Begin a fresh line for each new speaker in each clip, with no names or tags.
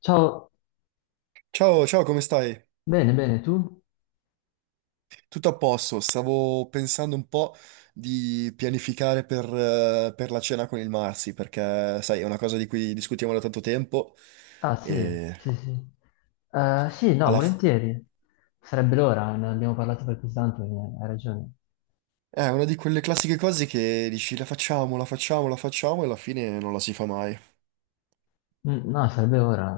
Ciao,
Ciao, ciao, come stai?
bene, bene, tu?
Tutto a posto, stavo pensando un po' di pianificare per la cena con il Marsi, perché sai, è una cosa di cui discutiamo da tanto tempo
Ah, sì,
e
sì, sì. Sì, no,
alla f-
volentieri. Sarebbe l'ora, ne abbiamo parlato per così tanto, hai ragione.
è una di quelle classiche cose che dici la facciamo, la facciamo, la facciamo e alla fine non la si fa mai.
Mm, no, sarebbe ora,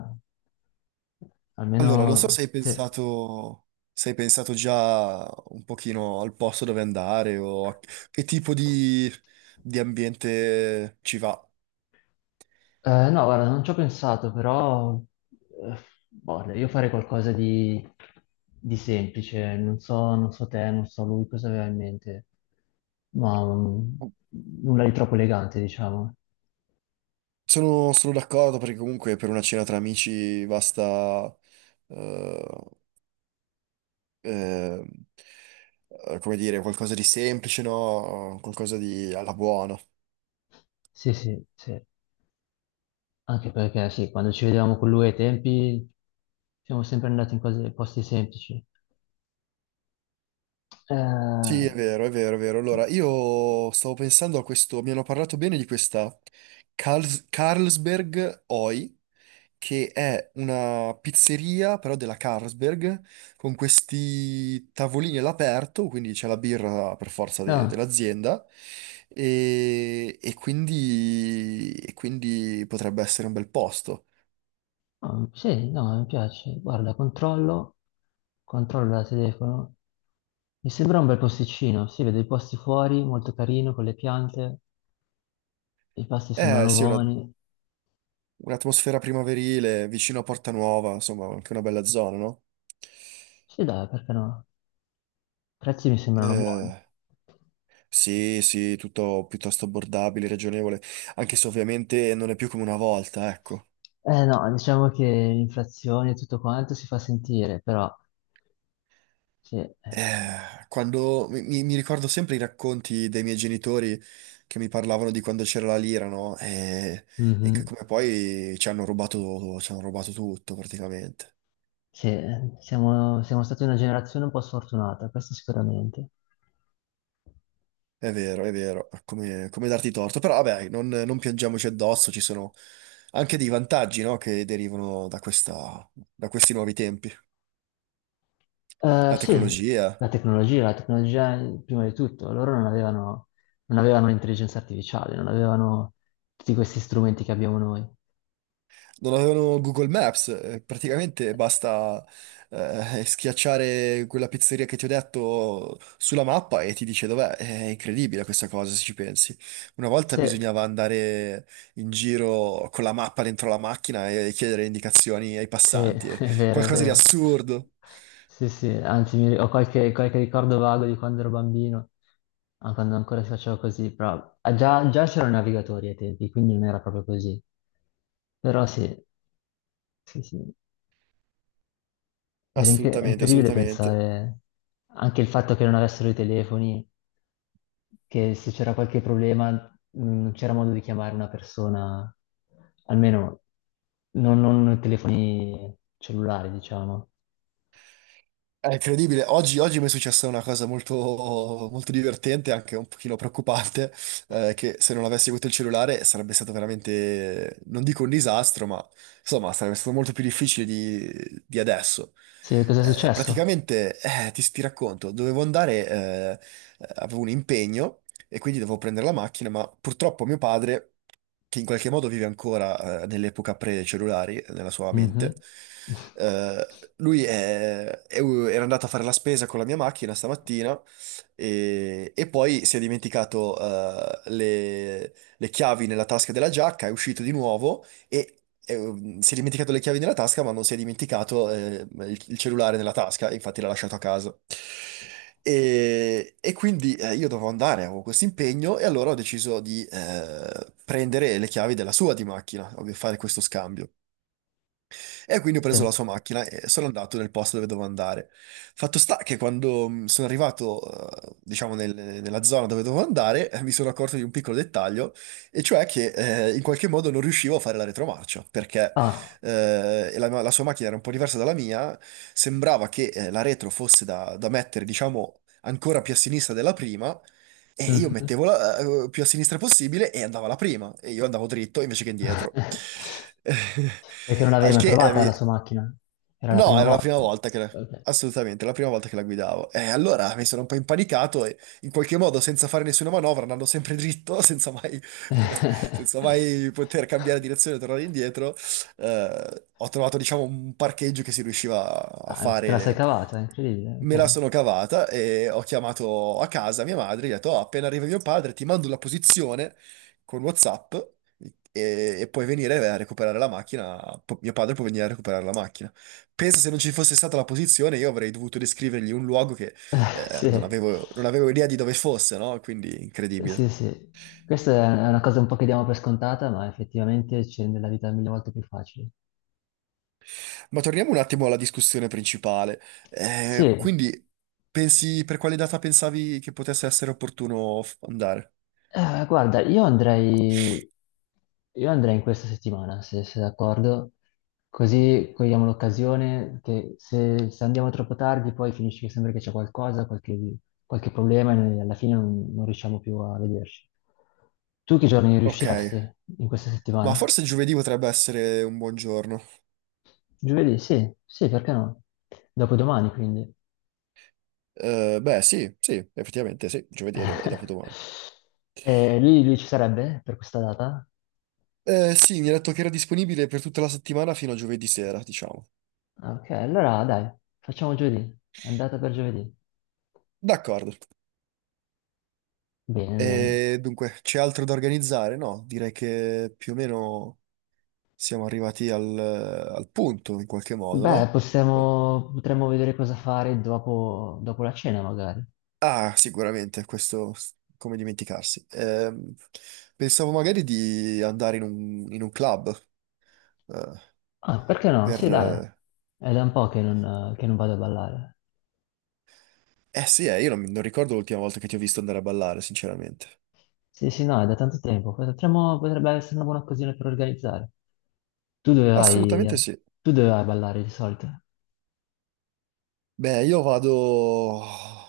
Allora, non so
almeno.
se hai
Sì.
pensato, se hai pensato già un pochino al posto dove andare o a che di ambiente ci va.
No, guarda, non ci ho pensato, però, eh, boh, io farei qualcosa di semplice, non so, non so te, non so lui cosa aveva in mente, ma nulla di troppo elegante, diciamo.
Sono d'accordo perché comunque per una cena tra amici basta, eh, eh, come dire, qualcosa di semplice, no? Qualcosa di alla buona.
Sì, sì, sì. Anche perché sì, quando ci vedevamo con lui ai tempi siamo sempre andati in cose, posti semplici.
Sì, è
Eh,
vero, è vero, è vero. Allora,
sì.
io stavo pensando a questo, mi hanno parlato bene di questa Carlsberg Oi, che è una pizzeria, però della Carlsberg, con questi tavolini all'aperto, quindi c'è la birra per forza
No,
dell'azienda, e quindi potrebbe essere un bel posto.
no, sì, no, mi piace. Guarda, controllo da telefono. Mi sembra un bel posticino, si vede i posti fuori, molto carino, con le piante, i pasti
Eh
sembrano
sì,
buoni.
un'atmosfera primaverile, vicino a Porta Nuova, insomma, anche una bella zona, no?
Sì, dai, perché no? I prezzi mi sembrano buoni.
Eh, sì, sì, tutto piuttosto abbordabile, ragionevole, anche se ovviamente non è più come una volta, ecco.
Eh no, diciamo che l'inflazione e tutto quanto si fa sentire, però sì, eh.
Mi ricordo sempre i racconti dei miei genitori che mi parlavano di quando c'era la lira, no? E che
Mhm.
come poi ci hanno rubato tutto praticamente.
Sì, siamo stati una generazione un po' sfortunata, questo sicuramente.
È vero, come, come darti torto. Però vabbè, non piangiamoci addosso, ci sono anche dei vantaggi, no? Che derivano da da questi nuovi tempi. La
Sì,
tecnologia.
la tecnologia prima di tutto, loro non avevano l'intelligenza artificiale, non avevano tutti questi strumenti che abbiamo noi.
Non avevano Google Maps, praticamente basta schiacciare quella pizzeria che ti ho detto sulla mappa e ti dice dov'è. È incredibile questa cosa, se ci pensi. Una volta
Se-
bisognava andare in giro con la mappa dentro la macchina e chiedere indicazioni ai
Sì,
passanti, eh,
è vero, è
qualcosa di
vero.
assurdo.
Sì, sì, anzi ho qualche ricordo vago di quando ero bambino, ah, quando ancora si faceva così, però ah, già c'erano i navigatori ai tempi, quindi non era proprio così. Però sì, sì, sì, era è
Assolutamente,
incredibile
assolutamente.
pensare anche il fatto che non avessero i telefoni, che se c'era qualche problema non c'era modo di chiamare una persona, almeno non telefoni cellulari, diciamo.
È incredibile. Oggi, oggi mi è successa una cosa molto, molto divertente, anche un pochino preoccupante, che se non avessi avuto il cellulare sarebbe stato veramente, non dico un disastro, ma insomma sarebbe stato molto più difficile di adesso.
Sì, cosa è successo?
Praticamente, ti racconto, dovevo andare, avevo un impegno e quindi dovevo prendere la macchina, ma purtroppo mio padre che in qualche modo vive ancora nell'epoca pre-cellulari, nella sua mente.
Mhm.
Eh, lui era andato a fare la spesa con la mia macchina stamattina e poi si è dimenticato le chiavi nella tasca della giacca, è uscito di nuovo e si è dimenticato le chiavi nella tasca, ma non si è dimenticato il cellulare nella tasca, infatti l'ha lasciato a casa. Io dovevo andare, avevo questo impegno, e allora ho deciso di prendere le chiavi della sua di macchina, ovvio, fare questo scambio. E quindi ho preso la
Sì.
sua macchina e sono andato nel posto dove dovevo andare. Fatto sta che quando sono arrivato, diciamo, nella zona dove dovevo andare, mi sono accorto di un piccolo dettaglio, e cioè che in qualche modo non riuscivo a fare la retromarcia, perché
Ah,
la sua macchina era un po' diversa dalla mia, sembrava che la retro fosse da mettere, diciamo, ancora più a sinistra della prima, e io
mhm.
mettevo la più a sinistra possibile e andava la prima, e io andavo dritto invece che indietro.
Perché non l'avevi
Al
mai
che eh,
provata la
mi-
sua macchina? Era la
No,
prima
era la
volta.
prima volta che la...
Ok.
Assolutamente, la prima volta che la guidavo. E allora mi sono un po' impanicato e in qualche modo, senza fare nessuna manovra, andando sempre dritto, senza mai, senza mai poter cambiare direzione e tornare indietro, ho trovato, diciamo, un parcheggio che si riusciva a
Ah, te la sei
fare.
cavata, è incredibile.
Me la
Ok.
sono cavata e ho chiamato a casa mia madre, gli ho detto, "Oh, appena arriva mio padre, ti mando la posizione con WhatsApp e puoi venire a recuperare la macchina. Mio padre può venire a recuperare la macchina. Pensa se non ci fosse stata la posizione, io avrei dovuto descrivergli un luogo che non
Sì.
avevo, non avevo idea di dove fosse, no? Quindi incredibile.
Sì, sì, questa è una cosa un po' che diamo per scontata, ma effettivamente ci rende la vita mille volte più facile.
Ma torniamo un attimo alla discussione principale.
Sì,
Quindi, pensi per quale data pensavi che potesse essere opportuno andare?
guarda, io andrei in questa settimana, se sei d'accordo, così cogliamo l'occasione che se andiamo troppo tardi poi finisce che sembra che c'è qualcosa, qualche problema e noi alla fine non riusciamo più a vederci. Tu che giorni
Ok,
riusciresti in questa
ma
settimana?
forse giovedì potrebbe essere un buon giorno.
Giovedì? Sì, sì, perché no? Dopodomani, quindi.
Beh, sì, sì, effettivamente sì, giovedì è dopodomani.
E lui ci sarebbe per questa data?
Sì, mi ha detto che era disponibile per tutta la settimana fino a giovedì sera, diciamo.
Ok, allora dai, facciamo giovedì, andata per giovedì.
D'accordo.
Bene, bene.
E dunque, c'è altro da organizzare? No, direi che più o meno siamo arrivati al punto in qualche modo,
Beh,
no? Oh,
potremmo vedere cosa fare dopo, dopo la cena magari.
ah, sicuramente, come dimenticarsi. Pensavo magari di andare in in un club, eh,
Ah, perché no? Sì,
per...
dai.
Eh,
È da un po' che non vado a ballare.
eh sì, io non, mi- non ricordo l'ultima volta che ti ho visto andare a ballare, sinceramente.
Sì, sì, no, è da tanto tempo. Potrebbe essere una buona occasione per organizzare. Tu dove vai?
Assolutamente
Eh?
sì.
Tu dove vai a ballare di solito?
Beh, io vado...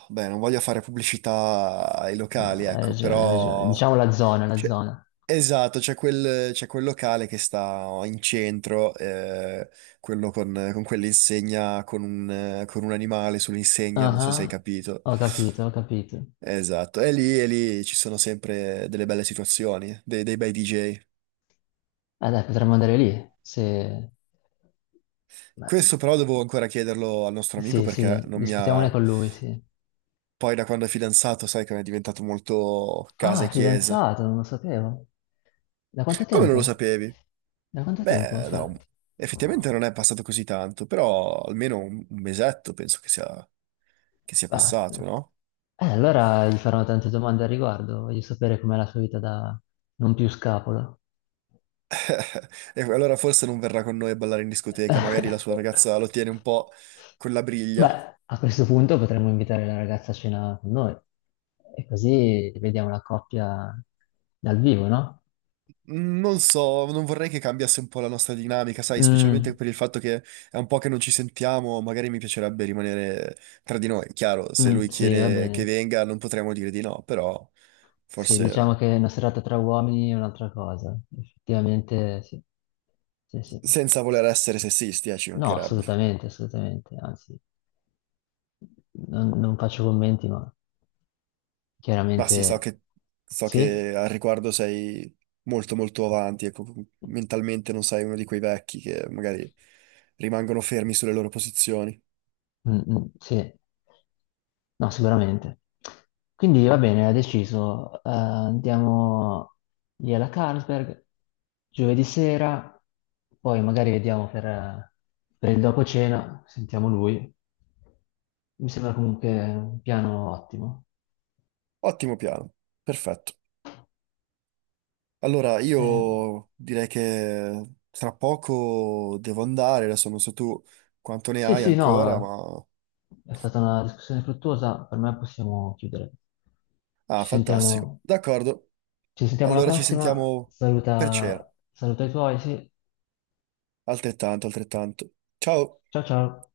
Beh, non voglio fare pubblicità ai
No,
locali,
hai
ecco,
ragione, hai ragione.
però...
Diciamo la zona, la
C'è-
zona.
Esatto, c'è quel locale che sta in centro, quello con quell'insegna, con con un animale sull'insegna, non so se hai
Ah,
capito.
ho capito, ho capito.
Esatto, e lì ci sono sempre delle belle situazioni, dei bei DJ.
Dai, potremmo andare lì, se. ma-
Questo però devo ancora chiederlo al nostro amico
Sì,
perché
sì,
non mi
discutiamone
ha...
con lui, sì.
Poi da quando è fidanzato sai che è diventato molto
Ah,
casa
è
e chiesa.
fidanzato, non lo sapevo. Da quanto
Come non lo
tempo?
sapevi?
Da quanto tempo?
Beh, no,
Aspetta.
effettivamente non è passato così tanto, però almeno un mesetto penso che sia
Beh,
passato,
no.
no?
Allora gli farò tante domande al riguardo, voglio sapere com'è la sua vita da non più scapolo.
E allora forse non verrà con noi a ballare in discoteca, magari la sua ragazza lo tiene un po' con la briglia.
Beh, a questo punto potremmo invitare la ragazza a cena con noi e così vediamo la coppia dal vivo, no?
Mm, non so, non vorrei che cambiasse un po' la nostra dinamica, sai, specialmente
Mm,
per il fatto che è un po' che non ci sentiamo, magari mi piacerebbe rimanere tra di noi. Chiaro, se
mm,
lui
sì, va
chiede che
bene.
venga non potremo dire di no, però
Sì,
forse
diciamo che una serata tra uomini è un'altra cosa. Effettivamente, sì. Sì, sì.
senza voler essere sessisti, ci
No,
mancherebbe.
assolutamente, assolutamente. Anzi, non faccio commenti, ma
Ma sì,
chiaramente
so
sì.
che al riguardo sei molto molto avanti, ecco, mentalmente non sei uno di quei vecchi che magari rimangono fermi sulle loro posizioni.
Mm, mm, sì, no, sicuramente. Quindi va bene, ha deciso. Andiamo lì alla Carlsberg giovedì sera, poi magari vediamo per il dopo cena, sentiamo lui. Mi sembra comunque un piano ottimo.
Ottimo piano, perfetto. Allora,
Eh,
io direi che tra poco devo andare, adesso non so tu quanto ne
sì,
hai
sì,
ancora,
no,
ma...
è stata una discussione fruttuosa, per me possiamo chiudere. Ci
Ah, fantastico.
sentiamo,
D'accordo,
ci sentiamo alla
allora ci
prossima,
sentiamo per cena.
saluta, saluta i tuoi, sì,
Altrettanto, altrettanto. Ciao!
ciao ciao.